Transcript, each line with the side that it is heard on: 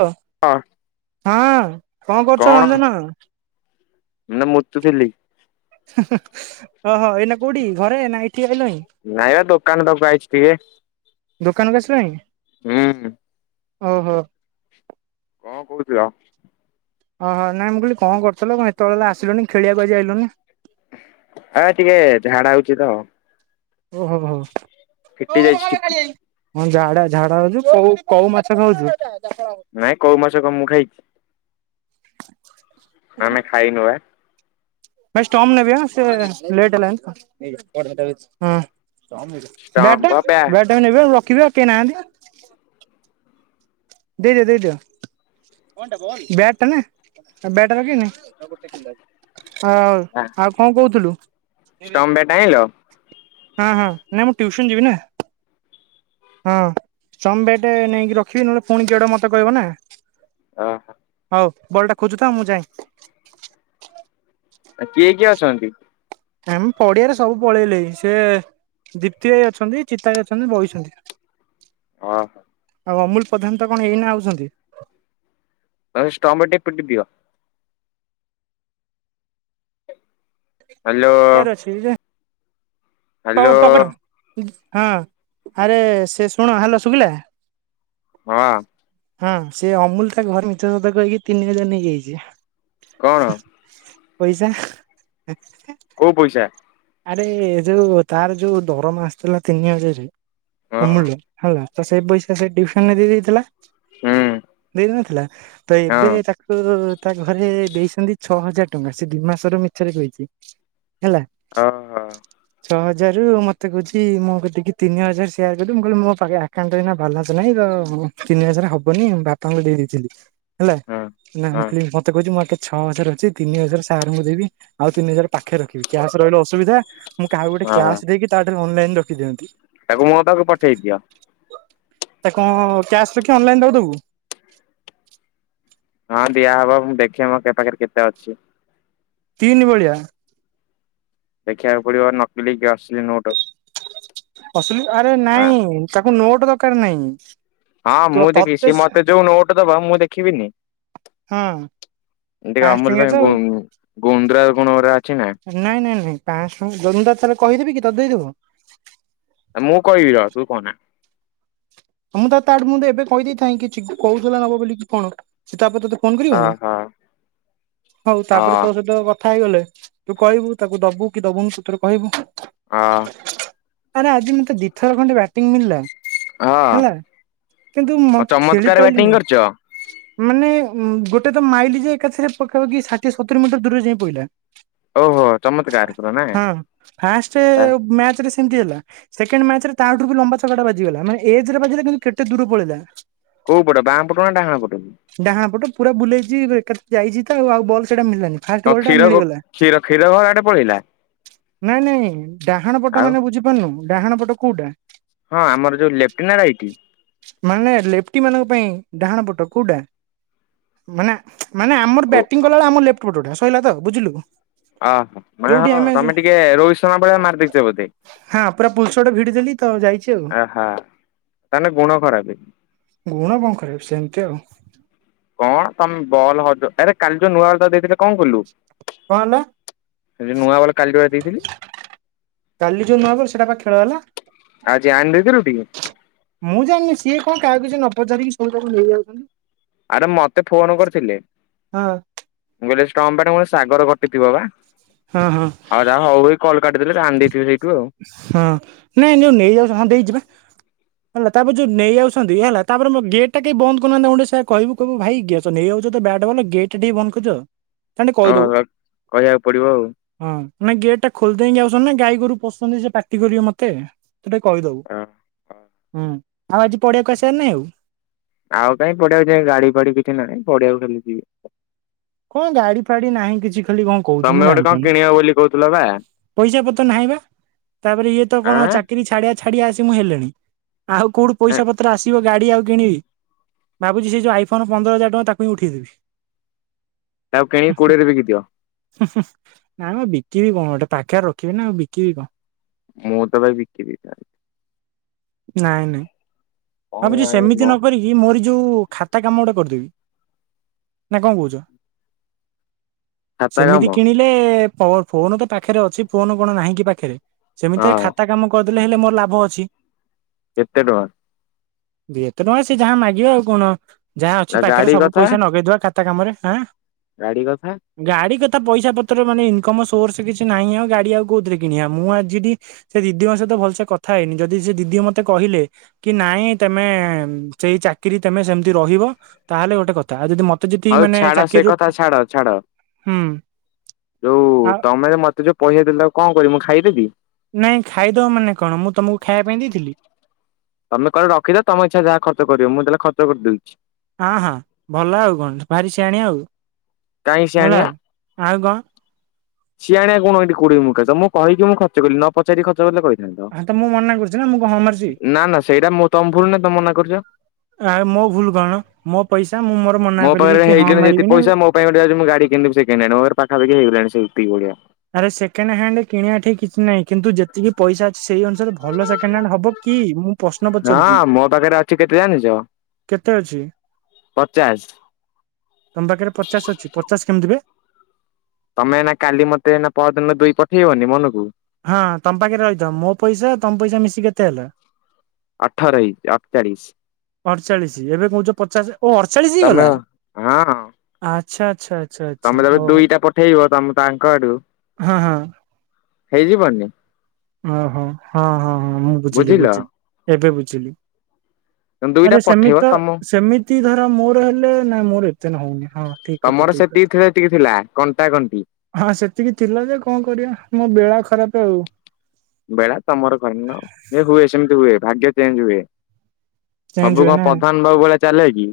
right: ହ
left: ହଁ
right: ହଁ କଣ କରୁଚ ରଞ୍ଜନ
left: ମୁତୁଥିଲି।
right: ଓହୋ ଏଇନା କୋଉଠି ଘରେ ନା ଏ
left: ନାଇଁ ବା ଦୋକାନ ପାଖକୁ ଆଇଚି ଟିକେ
right: ଦୋକାନକୁ ଆସିଲଣି?
left: ହୁଁ।
right: ଓହୋ।
left: କଣ କହୁଥିଲ?
right: ଓହୋ ନାଇ ମୁଁ କିଲି କଣ କରୁଥିଲ, ଏତେବେଳ ଆସିଲନି। ଖେଳିବାକୁ ଆଜି ଆଇଲୁନି।
left: ଆ ଟିକେ ଝାଡା ହଉଛି ତ
right: ଓ ହୋ
left: ଫିଟି ଯାଇଛି ଠିପି
right: ହୋ। ହଁ ଝାଡା ଝାଡା ହୋଉଚୁ, କୋଉ କୋଉ ମାଛ ଖାଉଚୁ?
left: ନାଇଁ କୋଉ ମାଛ କ ମୁଁ ଖାଇଛି ନ ନାଇ ଖାଇନୁ ବା।
right: ବ ଷ୍ଟମ ନେବି ଆ ସେ ଲେଟ୍ ହେଲା ବେଡ
left: ଷ୍ଟମ୍ପ ବ୍ୟା
right: ଟାଇ ବେଡ ଟାଇ ନେବେ ଆଉ ରଖିବେ ଆଉ କେହି ନାହାନ୍ତି। ଦେଇଦେ ଦେଇଦେ। ବ୍ୟାଟ୍ ଟା ନା ବ୍ୟାଟ ଟା ରଖିବାନି। ହଁ ଆଉ କଣ କହୁଥିଲୁ?
left: [unintelligible]
right: ହଁ, ହଁ ନାଇଁ ମୁଁ ଟ୍ୟୁସନ୍ ଯିବି ନା। ହଁ ସୋମ ବେଟେ ନେଇକି ରଖିବି ନହେଲେ ପୁଣି କିଏ ଗୋଟେ ମୋତେ କହିବ ନା।
left: ହଁ।
right: ହଉ ବଲ୍ ଟା ଖୋଜୁଥା ମୁଁ ଯାଏ।
left: ଆ, କିଏ କିଏ ଅଛନ୍ତି?
right: ଆମ ପଡିଆରେ ସବୁ ପଳେଇଲେଇ। ସେ ଦୀପ୍ତି ଭାଇ ଅଛନ୍ତି, ଚିତ ଭାଇ ଅଛନ୍ତି ବଇଛନ୍ତି।
left: ହଁ।
right: ଆଉ ଅମୁଲ ପ୍ରଧାନ ତ କଣ ଏଇନା ଆଉଛନ୍ତି।
left: ତାକୁ ସେ ଷ୍ଟମ୍ପରେ ଟିକେ ପିଟିଦିଅ। ହାଲୋ।
right: ପ-ପକଡ ହଁ ଆରେ ସେ ଶୁଣ ହ୍ୟାଲୋ, ଶୁଭିଲା?
left: ହଁ।
right: ହଁ ସେ ଅମୁଲ ତା ଘରେ ମିଛ ସତ କହିକି ତିନି ହଜାର ନେଇଆଇଚି।
left: କଣ?
right: ପଇସା।
left: କୋଉ ପଇସା?
right: ଆରେ ଏ ଯୋଉ ତାର ଯୋଉ ଦରମା ଆସିଥିଲା ତିନି ହଜାରେ
left: ହଁ।
right: ଅମୁଲ ର ହେଲା, ତ ସେଇ ପଇସା ସେ ଟିଉସନ ରେ ଦେଇ ଦେଇଥିଲା।
left: ହୁଁ
right: ଦେଇନଥିଲା, ତ ଏବେ
left: ହଁ
right: ତା ତ ତା ଘରେ ଦେଇଛନ୍ତି ଛଅ ହଜାର ଟଙ୍କା। ସେ ଦି ମାସ ର ମିଛରେ କହିଛି ହେଲା।
left: ଓ ହୋ।
right: ଛଅ ହଜାରରୁ ମୋତେ କହୁଛି ମୋ କତିକି ତିନି ହଜାର ସେୟାର୍ କରିବି, ମୁଁ କହିଲି ମୋ ପାଖେ ଆକାଉଣ୍ଟ ରେ ଏଇନା ବାଲାନ୍ସ ନାହିଁ। ତ ମୁଁ ତିନି ମାସରେ ହବନି, ବାପା ଙ୍କୁ ଦେଇ ଦେଇଥିଲି ହେଲା। ନା ମୁଁ କହିଲି ମୋତେ କହୁଛି ମୋ ଆକେ ଛଅ ହଜାର ଅଛି ତିନି ହଜାର ସାର୍ ଙ୍କୁ ଦେବି ଆଉ ତିନି ହଜାର ପାଖେରେ ରଖିବି, କ୍ୟାସ୍ ରହିଲେ ଅସୁବିଧା। ମୁଁ କାହାକୁ ଗୋଟେ
left: ହଁ ଓହୋ
right: କ୍ୟାସ୍ ଦେଇକି ତାଠାରୁ ଅନଲାଇନ୍ ରଖିଦିଅନ୍ତି।
left: ତାକୁ ମୋ ପାଖକୁ ପଠେଇ ଦିଅ।
right: ତା କଁ କ୍ୟାସ୍ ରଖି ଅନଲାଇନ୍ ତାକୁ ଦବୁ?
left: ହଁ ଦିଆହବ, ମୁଁ ଦେଖେ ମୋ କେ-ପାଖରେ କେତେ ଅଛି।
right: ତିନି ଭଳିଆ।
left: ଦେଖିବାକୁ ପଡିବ ନକଲି କି ଅସିଲି ନୋଟ।
right: ଅସଲି ଆରେ
left: ହଁ
right: ନାଇଁ ତାକୁ ନୋଟ ଦରକାର ନାଇଁ।
left: ହଁ ମୁଁ ଦେଖିବି ସିଏ ମୋତେ ଯୋଉ ନୋଟ ଦବ ମୁଁ ଦେଖିବିନି।
right: ହଁ।
left: ଟିକେ
right: ପାଞ୍ଚ
left: ଅମୁଲ
right: ଟଙ୍କିଆ ତ
left: ପାଖେ
right: ଆଉ
left: ଗୁ ଗୁନ୍ଦୁରା ଗୁଣ ଗୁଡା ଅଛି ନା।
right: ନାଇଁ ନାଇଁ ନାଇଁ ପାଁଶହ ଟଙ୍କା [unintelligible] ମୁଁ ତାକୁ ଥରେ କହିଦେବି କି ତୋତେ ଦେଇଦବ।
left: ଏ ମୁଁ କହିବି ରହ ତୁ କହନା।
right: ହଁ ମୁଁ ତ ତା ଆଡୁ ମୁଁ ତ ଏବେ କହିଦେଇଥାଏ କି ଚିକୁ କହୁଥିଲା ନବ ବୋଲି କି କଣ। ସେ ତାପରେ ତୋତେ ଫୋନ୍ କରିବନି,
left: ଓହୋ ହଁ।
right: ହଉ ତାପରେ ତୋ ସହିତ କଥା ହେଇଗଲେ ତୁ କହିବୁ ତାକୁ ଦବୁ କି ଦବୁନୁ ସେଥିରେ କହିବୁ।
left: ହଁ।
right: ଆରେ ଆଜି ମୋତେ ଦିଥର ଖଣ୍ଡେ ବ୍ୟାଟିଂ ମିଳିଲା।
left: ହଁ
right: ହେଲା କିନ୍ତୁ ମତ୍ ଖେଳି
left: ଚମତ୍କାର ବ୍ୟାଟିଂ
right: ପାଇଲିିନି।
left: କରିଛ
right: ମାନେ ଉଁ, ଗୋଟେ ତ ମାଇଲି ଯେ ଏକାଥରେ ପାଖାପାଖି ଷାଠିଏ ସତୁରି ମିଟର୍ ଦୂରରେ ଯାଇ ପଇଲା।
left: ଓହୋ ଚମତ୍କାର ପୁରା ନା।
right: ହଁ। ଫାଷ୍ଟ ମ୍ୟାଚ୍ ରେ ସେମିତି ହେଲା, ସେକେଣ୍ଡ ମ୍ୟାଚ୍ ରେ ତାଠୁ ବି ଲମ୍ବା ଛକା ଟା ବାଜିଗଲା। ମାନେ ଏଜରେ ବାଜିଲା କିନ୍ତୁ କେତେ ଦୂର ପଳେଇଲା।
left: କୋଉ ପଟ ବାଁ ପଟ ନା ଡ଼ାହାଣା ପଟକୁ?
right: ଡାହାଣ ପଟ ପୁରା ବୁଲେଇଚି ର- ଏକାଥରେ ଯାଇଛି ତ ଆଉ ଆଉ ବଲ୍ ସେଇଟା ମିଳିଲାନି। ଫାଷ୍ଟ
left: ହଁ
right: ବଲ୍ ଟା
left: କ୍ଷୀର ଘ
right: ମିଳିଗଲା
left: କ୍ଷୀର କ୍ଷୀର ଘର ଆଡେ ପଳେଇଲା।
right: ନାଇଁ ନାଇଁ ଡାହାଣ ପଟ
left: ଆଉ
right: ମାନେ ବୁଝିପାରୁନୁ, ଡାହାଣ ପଟ କୋଉଟା?
left: ହଁ ଆମର ଯୋଉ ଲେଫ୍ଟ ନା ରାଇଟି?
right: ମାନେ ଲେପ୍ଟି ମାନଙ୍କ ପାଇଁ ଡାହାଣ ପଟ କୋଉଟା ମାନେ ମାନେ ଆମର
left: ଓ
right: ବ୍ୟାଟିଂ କଲାବେଳେ ଆମ ଲେପ୍ଟ ପଟ ଉଠା ସଇଲା ତ ବୁଝିଲୁ।
left: ଅହ ମାନେ
right: ଯୋଉଠି
left: ହଁ
right: ଆମେ
left: ତମେ ଟିକେ ରୋହିତ ଶର୍ମା ଭଳିଆ ମାରଦେଇଚ ବୋଧେ?
right: ହଁ ପୁରା ପୁଲସଟ ଭିଡି ଦେଲି ତ ଯାଇଛି ଆଉ।
left: ଆହା ତାହେଲେ ଗୁଣ ଖରାପ
right: ଗୁଣ କଣ କରିବ ସେମତି ଆଉ।
left: କଣ ତମ ବଲ ହଜ ଆରେ କାଲି ଯୋଉ ନୂଆ ବଲଟା ଦେଇଥିଲେ କଣ କଲୁ
right: କଣ ହେଲା
left: ସେଠି ନୂଆ ବାଲ କାଲିକି ପା ଦେଇଥିଲି।
right: କାଲି ଯୋଉ ନୂଆବଲ ସେଟା ପା ଖେଳ ହେଲା।
left: ଆଜି ଆଣି ଦେଇଥିଲୁ ଟି
right: ମୁଁ ଜାଣିନି ସିଏ କଣ କାହାକୁ କିଛି ନ ପଚାରିକି ସବୁ ତାକୁ ନେଇଯାଉଛନ୍ତି।
left: ଆରେ ମତେ ଫୋନ କରିଥିଲେ
right: ହଁ
left: ମୁଁ କହିଲି ଷ୍ଟମ୍ ବ୍ୟାଟ ସାଗର ଘଟି ଥିବ ପା।
right: ହଁ ହଁ।
left: ହଁ ଏରା ହୋଉ ଏ କଲ କାଟିଦେଲେ ଜାଣି ଦେଇଥିବେ ସେଇଠୁ ଆଉ।
right: ହଁ ନାଇଁ ଯୋଉ ନେଇଯାଉଚ ହଁ ଦେଇଚି ପା। ହେଲା ତାପରେ ଯୋଉ ନେଇ ଯାଉଛନ୍ତି ହେଲା ତାପରେ ମୋ ଗେଟଟା କାଇଁ ବନ୍ଦ କରୁନାହାନ୍ତି ତାଙ୍କୁ ଟିକେ ସେୟା କହିବୁ। କହିବୁ ଭାଇ ଗେ ସ ନେଇଯାଉଚ ତ ବ୍ୟାଟ୍ ବଲ ଗେଟଟା ଟିକେ ବନ୍ଦ କରି ଯଅ। ତାଙ୍କୁ ଟିକେ କହିଦୋବୁ
left: ଓହୋ କହିବାକୁ ପଡିବ
right: ହଁ ନାଇ ଗେଟଟା ଖୋଲି ଦେଇକି ଆଉଛନ୍ତି ନା ଗାଈ ଗୋରୁ ପସ୍ ସୁଚନ୍ତି ସେ ପାଟି କରିବେ ମତେ ତୁ ଟିକେ କହିଦୋବୁ।
left: ଆଉ
right: ହୁଁ ଆଉ ଆଜି ପଡିଆକୁ ଆସିବାର ନାହିଁ ଆଉ?
left: ଆଉ କାଇଁ ପଡିଆକୁ ଯିମି ଗାଡି ଫାଡି କିଛି ନାହିଁ ପଡିଆକୁ ଖାଲି ଯିବି।
right: କଣ ଗାଡି ଫାଡି ନାହିଁ କିଛି ଖାଲି କଣ କୋହୁଚୁ ମୁଁ
left: ତମେ ଗୋଟେ କଣ
right: ଜାଣିପାରୁନି
left: କିଣିବ ବୋଲି କହୁଥିଲ ବା
right: ପଇସା ପତ୍ର ନାହିଁ ପା। ତାପରେ ଇଏ ତ କଣ
left: ଆଁ
right: ଚାକିରି ଛାଡିଆ ଛାଡିଆ ଆସି ମୁଁ ହେଲିଣି ଆଉ କୋଉଠୁ ପଇସା ପତ୍ର ଆସିବ ଗାଡି ଆଉ କିଣିବି ଭାବୁଚି ସେଇ ଯୋଉ ଆଇ ଫୋନ ପନ୍ଦର ହଜାର ଟଙ୍କା ତାକୁ ହିଁ ଉଠେଇଦେବି।
left: ତାକୁ କିଣିକି କୋଡିଏରେ ବିକିଦିଅ।
right: ହୁଁ ହୁଁ ନାଇଁ ମ ବିକିବି କଣ ଗୋଟେ ପାଖରେ ରଖିବି ନା ଆଉ ବିକିବି କଁ।
left: ମୁଁ ତ ଭାଇ ବିକି ଦେଇଥାନ୍ତି।
right: ନାଇଁ ନାଇଁ
left: କଣ
right: ଭାବୁଚି
left: ନାହିଁ
right: ସେମିତି
left: ମ
right: ନ କରି କି ମୋରି ଯୋଉ ଖାତା କାମ ଗୋଟେ କରିଦେବି ନା କଣ କୋହୁଚ?
left: ଖାତା
right: ସେମିତି
left: କାମ
right: କିଣି ଲେ ପ ଫୋନ ତ ପାଖେରେ ଅଛି ଫୋନ କଣ ନାହିଁ କି ପାଖେରେ ସେମିତି ଏ
left: ହଁ
right: ଖାତା କାମ କରିଦେଲେ ହେଲେ ମୋର ଲାଭ ଅଛି।
left: କେତେ ଟଙ୍କା?
right: ଯେତେ ଟଙ୍କା ସିଏ ଯାହା ମାଗିବେ ଆଉ କଣ ଯାହା
left: ନା
right: ଅଛି ପାଖେରେ
left: ଗାଡି
right: ସବୁ
left: କଥା
right: ପଇସା ନଗେଇଦବା ଖାତା କାମରେ ଆଁ।
left: ଗାଡି କଥା?
right: ଗାଡି କଥା ପଇସା ପତ୍ର ମାନେ ଇନକମ୍ ସୋର୍ସ କିଛି ନାହିଁ ଆଉ ଗାଡି ଆଉ କୋଉଥିରେ କିଣିବା ମୁଁ ଆଜି ଟି ସେ ଦିଦିଙ୍କ ସହିତ ଭଲସେ କଥା ହେଇନି ଯଦି ସେ ଦିଦି ମତେ କହିଲେ କି ନାଇଁ ତମେ ସେଇ ଚାକିରି ତେମେ ସେମତି ରହିବ ତାହେଲେ ଗୋଟେ କ ତା ଯଦି ମତେ ଯଦି
left: ହଉ
right: ମାନେ
left: ଛାଡ ସେ
right: ଚାକିରିରୁ
left: କଥା ଛାଡ ଛାଡ
right: ହୁଁ
left: ଯୋଉ
right: ଆଉ
left: ତମେ ଯା ମତେ ଯୋଉ ପଇସା ଦେଇଥିଲ ତାକୁ କଣ କରିବି ମୁଁ ଖାଇଦେବି?
right: ନାଇଁ ଖାଇଦବ ମାନେ କଣ ମୁଁ ତମକୁ ଖାଇବା ପାଇଁ ଦେଇଥିଲି?
left: ତମେ କହିଲ ରଖିଥା ତମ ଇଚ୍ଛା ଯାହା ଖର୍ଚ୍ଚ କରିବ ମୁଁ ତାହଲେ ଖର୍ଚ୍ଚ କରିଦୋଉଚି।
right: ହଁ ହଁ ଭଲ ଆଉ କଣ ଭାରି ସିଆଣିଆ ଆଉ।
left: କାଇଁ
right: ହେଲା।
left: ସିଆଣିଆ?
right: ଆଉ କଣ
left: ସିଆଣିଆ କଣ ଏଠି କୋଉଠି ମୁଁ କା ତମକୁ କହିକି ମୁଁ ଖର୍ଚ୍ଚ କଲି ନ ନ ପଚାରି ଖର୍ଚ୍ଚ କଲେ କହିଥାନ୍ତ
right: ହଁ ତ ମୁଁ ମନା କରୁଛି ନା ମୁଁ କଣ ହଁ ମାରୁଛି
left: ନା ନା ସେଇଟା ମୁଁ ତମ ଭୁଲ ନୁଏ ତମେ ମନା କରୁଚ।
right: ଆ ମୋ ଭୁଲ କଣ ମୋ ପଇସା ମୁଁ ମୋର
left: ମୋ
right: ମନା କରିବି
left: ପାଖରେ
right: କି ହଁ
left: ହେଇଗଲାଣି ଯେତିକି
right: ମାରିବିନି।
left: ପଇସା ମୋ ପାଇଁ ଗୋଟେ ଯାଉଚି ମୁଁ ଗାଡି କିଣିଦେବି ସେକେଣ୍ଡ ହ୍ୟାଣ୍ଡ ମୋ ପାଖରେ ପାଖାପାଖି ହେଇଗଲାଣି ସେତିିକି ଭଳିଆ।
right: ଆରେ ସେକେଣ୍ଡ ହ୍ୟାଣ୍ଡ କିଣିବା ଠେଇ କିଛି ନାହିଁ କିନ୍ତୁ ଯେତିକି ପଇସା ଅଛି ସେଇ ଅନୁସାରେ ଭଲ ସେକେଣ୍ଡ ହାଣ୍ଡ ହବ କି ମୁଁ ପ୍ରଶ୍ନ
left: ହଁ
right: ପଚାରୁଛି
left: ମୋ ପାଖରେ ଅଛି କେତେ ଜାଣିଛ
right: କେତେ ଅଛି
left: ପଚାଶ
right: ତମ ପାଖରେ ପଚାଶ ଅଛି ପଚାଶ କେମିତିିବେ?
left: ତମେ ଏଇନା କାଲି ମତେ ନା ପରଦିନ ଦୁଇ ପଠେଇବନି ମନକୁ।
right: ହଁ ତମ ପାଖେ ରହିଥାଉ ମୋ ପଇସା ତମ ପଇସା ମିଶି କେତେ ହେଲା?
left: ଅଠର ହେଇ ଅଠଚାଳିଶ
right: ଅଠଚାଳିଶ ଏବେ କହୁଛ ପଚାଶ ଓ ଅଠଚାଳିଶ
left: ତମେ
right: ହେଇଗଲା
left: ହଁ
right: ଆଛା ଆଚ୍ଛା। ଆଚ୍ଛା
left: ତମେ ତେବେ
right: ଓହୋ
left: ଦୁଇଟା ପଠେଇବ ତମେ ତାଙ୍କ ଆଡୁ
right: ହଁ ହଁ।
left: ହେଇଯିବନି?
right: ଓହୋ ହଁ ହଁ ହଁ ମୁଁ ବୁଝିଲି
left: ବୁଝିଲ
right: ବୁଝିଲି ଏବେ ବୁଝିଲି।
left: ତମେ ଦୁଇଟା
right: ନଲେ ସେମି
left: ପଠେଇବ
right: ତ
left: ତମ
right: ସେମିତି ଧର ମୋର ହେଲେ ନାଇ ମୋର ଏତେ ନ ହଉନି ହଁ ଠିକ କଥା
left: ତମର
right: ଠିକ
left: ସେତିକି
right: କଥା
left: ଥିଲେ ଯେତିକି ଥିଲା କଣ୍ଟା କଣ୍ଟି।
right: ହଁ ସେତିକି ଥିଲା ଯେ କଣ କରିବା ମୋ ବେଳା ଖରାପ ଆଉ।
left: ବେଳା ତମର ଘରେ ନ ଏ ହୁଏ ସେମିତି ହୁଏ ଭାଗ୍ୟ ଚେଞ୍ଜ ହୁଏ
right: ଚେଞ୍ଜ
left: ସବୁ
right: ହୁଏ
left: କଣ
right: ନା
left: ପ୍ରଧାନ ବାବୁ ଭଳିଆ ଚାଲାକି।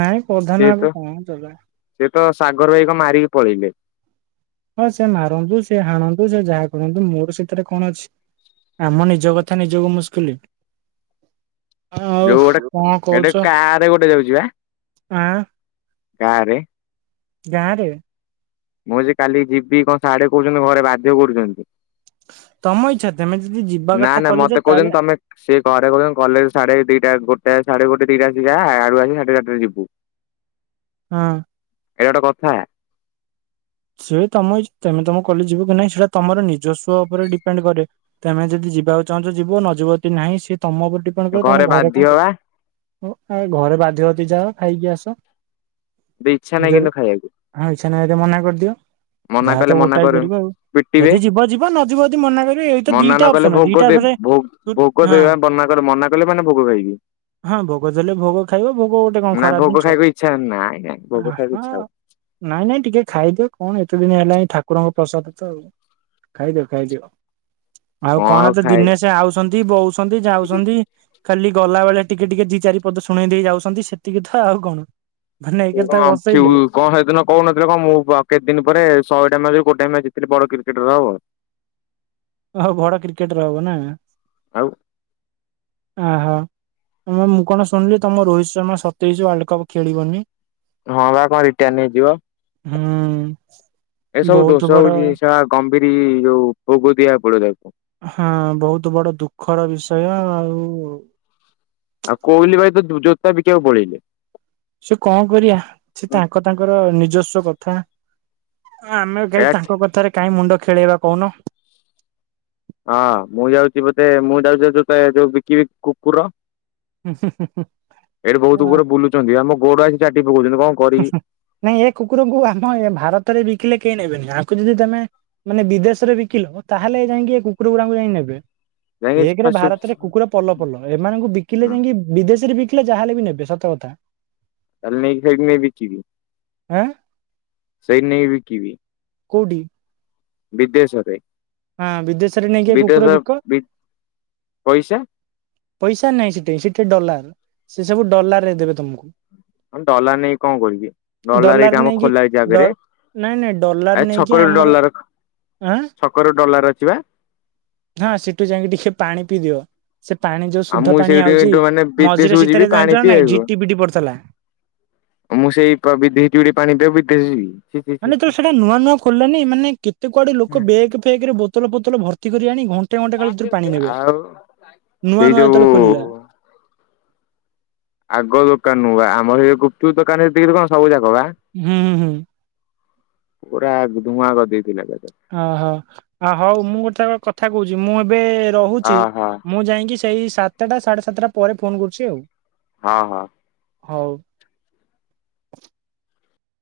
right: ନାଇଁ ପ୍ରଧାନ ବାବୁ କଣ ଚାଲାକି।
left: ସେ ତ ସାଗର ଭାଇକୁ ମାରିକି ପଳେଇଲେ।
right: ହଁ ସେ ମାରନ୍ତୁ ସେ ହାଣନ୍ତୁ ସେ ଯାହା କରନ୍ତୁ ମୋର ସେଥିରେ କଣ ଅଛି? ଆମ ନିଜ କଥା ନିଜକୁ ମୁସ୍କିଲି
left: ଯୋଉ ଗୋଟେ
right: କଣ କହୁଛ
left: ଏଟେ କାରେ ଗୋଟେ ଯାଉଛି ବା।
right: ଆଁ
left: ଗାଁରେ
right: ଗାଁରେ?
left: ମୁଁ କହିଲି କାଲି ଯିବି କଣ ସାଡେ କହୁଛନ୍ତି ଘରେ ବାଧ୍ୟ କରୁଛନ୍ତି।
right: ତମ ଇଚ୍ଛା ତମେ ଯଦି ଯିବା
left: ନା
right: କଥା
left: ନା ମତେ
right: କଲେଜ
left: କହୁଛନ୍ତି
right: ତାହେଲେ
left: ତମେ ସେ ଘରେ କହୁଛନ୍ତି କଲେଜ ସାଢେ ଦିଟା ଗୋଟା ସାଢେ ଗୋଟେ ଦିଟା ବାଜିକି ଆ ଆଡ଼େ ଆସି ସାଢେ ଚାରିଟାରେ ଯିବୁ।
right: ହଁ।
left: ଏଇଟା ଗୋଟେ କଥା।
right: ସିଏ ତମ ଇଛ ତମେ ତମେ କଲେଜ ଯିବ କି ନାଇଁ ସେଇଟା ତମର ନିଜସ୍ୱ ଉପରେ ଡିପେଣ୍ଡ କରେ। ତମେ ଯଦି ଯିବାକୁ ଚାହୁଁଛ ଯିବ ନ ଯିବ ଯଦି ନାହିଁ ସିଏ ତମ ଉପରେ ଡିପେଣ୍ଡ କରିବ ତମ ଘରେ
left: ବାଧ୍ୟ
right: କଣ କହିବ?
left: ବା
right: ଓ ଆ ଘରେ ବାଧ୍ୟ ଅଛି ଯଦି ଯାଅ ଖାଇକି ଆସ।
left: ଇଚ୍ଛା ନାହିଁ
right: ଯଦି
left: କିନ୍ତୁ ଖାଇବାକୁ
right: ଆ ଇଛା ନାହିଁ ଯଦି ମନା କରିଦିଅ।
left: ମନା
right: ଯାହା
left: କଲେ
right: ତ
left: ମନା
right: ଗୋଟାଏ
left: କର
right: କରିବ ଆଉ
left: ପିଟିବେ
right: ଯଦି ଯିବ ଯିବ ନ ଯିବ ଯଦି ମନା କରିବ ଏଇ ତ ଦିଟା ଅପସନ ଦିଟାରେ
left: ଭୋକ ଦେବା ମନା କର ମନା କଲେ ମାନେ ଭୋଗ ଖାଇବି।
right: ହଁ ଭୋଗ ଦେଲେ ଭୋଗ ଖାଇବ ଭୋଗ ଗୋଟେ କଣ
left: ନାଇଁ
right: ଖରାପ
left: ଭୋଗ ଖାଇବାକୁ ଇଛା ନାଇଁ ନାଇଁ। ଭୋଗ ଖାଇବାକୁ
right: ଆହା
left: ଇଚ୍ଛା ହଉ
right: ନାଇଁ ନାଇଁ ଟିକେ ଖାଇଦିଅ। କଣ ଏତେ ଦିନ ହେଲାଣି ଠାକୁରଙ୍କ ପ୍ରସାଦ ତ ଆଉ ଖାଇଦିଅ ଖାଇଦିଅ। ଆଉ କଣ ତ ଦିନେ ସେ ଆଉଛନ୍ତି ବୋଉଛନ୍ତି ଯାଉଛନ୍ତି। ଖାଲି ଗଲାବେେଳେ ଟିକେ ଟିକେ ଦି ଚାରି ପଦ ଶୁଣେଇ ଦେଇ ଯାଉଛନ୍ତି ସେତିକି ତ ଆଉ କଣ? ମାନେ ଏକରେ ତାକୁ ବସେଇଲେ
left: [unintelligible] କଣ ସେଦିନ କହୁନଥିଲେ କଣ ମୁଁ କେତେ ଦିନ ପରେ ଶହେଟା ମ୍ୟାଚ ଗୋଟେ ମ୍ୟାଚ ଜିତିଥିଲି ବଡ କ୍ରିକେଟର ହବ।
right: ଓହୋ ବଡ଼ କ୍ରିକେଟର ହବ ନା
left: ଆଉ
right: ଓହୋ! ଆମ ମୁଁ କଣ ଶୁଣିଲି ତମ ରୋହିତ ଶର୍ମା ସତେଇଶ ୱାର୍ଲଡ କପ୍ ଖେଳିବନି।
left: ହଁ ବା କଣ ରିଟାୟାର ନେଇଯିବ
right: ହୁଁ।
left: ଏସବୁ
right: ବହୁତ
left: ଦୋଷ
right: ବଡ
left: ହଉଛି ଏଇ ଶଳା କମ୍ଭିରି ଯୋଉ ଫୋଗ ଦିଆ ପଡ ତାକୁ
right: ହଁ ବହୁତ ବଡ ଦୁଃଖର ବିଷୟ ଆଉ
left: ଆଉ କହଲି ଭାଇ ତ ଜୋତା ବିକିବାକୁ ପଳେଇଲେ।
right: ସେ କଣ କରିବା ସେ ତାଙ୍କ ତାଙ୍କର ନିଜସ୍ୱ କଥା। ଆମେ କହି
left: ଏଇଟା ଠିକ
right: ତାଙ୍କ କଥାରେ କାଇହିଁ ମୁଣ୍ଡ ଖେଳେଇବା କହୁନ।
left: ହଁ ମୁଁ ଯାଉଛି ବୋଧେ ମୁଁ ଯାଉଛି ତ ଯେ ଯୋଉ ବିକିବି କୁକୁର।
right: କହୁନ।
left: ଏଇଠି ବହୁତ ଉପରେ ବୁଲୁଛନ୍ତି ଆଉ ମୋ ଗୋଡ ଆସି ଚାଟି ପକଉଛନ୍ତି କଣ କରିବି
right: ନାଇଁ ଏ କୁକୁରକୁ ଆମ ଏ ଭାରତରେ ବିକିଲେ କେହି ନେବେନି ଆକୁ ଯଦି ତମେ ମାନେ ବିଦେଶରେ ବିକିଲ ତାହେଲେ ଯାଇକି କୁକୁର ଗୁଡାଙ୍କୁ ଯାଇ ନେବେ।
left: ଯାଇକି
right: ରେ
left: ଫାଷ୍ଟ
right: ଭାରତରେ କୁକୁର ପଲ ପୋଲ ଏମାନଙ୍କୁ ବିକିଲେ
left: ହଁ
right: ଯାଇକି ବିଦେଶରେ ବିକିଲେ ଯାହାେଲେ ବି ନେବେ ସତ କଥା।
left: ତାହେଲେ ନେଇକି ଯାଇକି ନେଇ ବିକିବି?
right: ହାଁ?
left: ସେଇ ନେଇଁ ବିକିବି।
right: କୋଉଠି?
left: ବିଦେଶରେ
right: ହଁ ବିଦେଶରେ ନେଇକି କୁକୁର
left: ବିଦେଶ
right: ବିକ
left: ବି ପଇସା।
right: ପଇସା ନାହିଁ ସେଟ ସେଠ ଡଲାର। ସେ ସବୁ ଡଲାର ରେ ଦେବେ ତମକୁ?
left: ହ ଡଲାର ନେଇକି କଣ କରିବି ଡଲାର ଏଇଠି ଆମ
right: ନେଇକି
left: ଖୋଲା ହେଇଛି
right: ଡ
left: ଆଗରେ
right: ନାଇଁ ନାଇଁ
left: ଆ
right: ଡଲାର ନେଇକି ଆମର ଆଁ
left: ର ଡଲାର ଅଛି ବା?
right: ହଁ ସେଠୁ ଯାଇକି ଟିକେ ପାଣି ପିଇ ଦିଅ। ସେ ପାଣି ଯୋଉ
left: ଆଉ
right: ସୁଧ
left: ମୁଁ
right: ପାଣି
left: ସେଇଠି
right: ଆଉଛି,
left: ମାନେ
right: ମଝିରେ
left: ବିଦେଶକୁ ଯିବି
right: ସେଥିରେ
left: ପାଣି
right: ଜାଣିଛ ନା ନାଇଁ
left: ପିଇବାକୁ
right: ଝିଟି ପିଟି ପଡ଼ିଥିଲା।
left: ମୁଁ ସେଇ ବିଦେଶ ଜିଉଁଠି ପାଣି ପିବ ବିଦେଶ ଯିବି। ଛି ଛି ଛି
right: ମାନେ ତ
left: ଛି
right: ସେଟ ନୂଆ ନୂଆ ଖଲିଲାନି ମାନେ କେତେ କୁଆଡେ ଲୋକ ବେଗ୍ ଫେଗରେ ବୋତଲ ବୋତଲ ଭର୍ତି କରି ଆଣି ଘଣ୍ଟା ଗୋଟେ ଗଣ୍ଟେ କାଳେତରୁ ପାଣି ନେବେ
left: ଆଉ
right: ନୂଆ
left: ସେଇ
right: ନୂଆ ଯେତେବେଳେ ଖୋଲିଲା।
left: ଯୋଉ ଆଗ ଦୋକାନ ନୁ ବା ଆମର ଏଇ ଗୁପଚୁପ ଦୋକାନ ସେତିକିରି କଣ ସବୁ ଯାକ ବା।
right: ହୁଁ ହୁଁ ହୁଁ
left: ପୁରା ଧୂଆଁ କରିଦେଇଥିଲା କାଲି।
right: ଓହୋ ଆଉ ହଉ ମୁଁ ଗୋଟା କ କଥା କହୁଛି, ମୁଁ ଏବେ ରହୁଛି।
left: ଓହୋ
right: ମୁଁ ଯାଇକି ସେଇ ସାତଟା ସାଢେ ସାତଟା ପରେ ଫୋନ କରୁଛି ଆଉ।
left: ହଁ ହଁ।
right: ହଉ।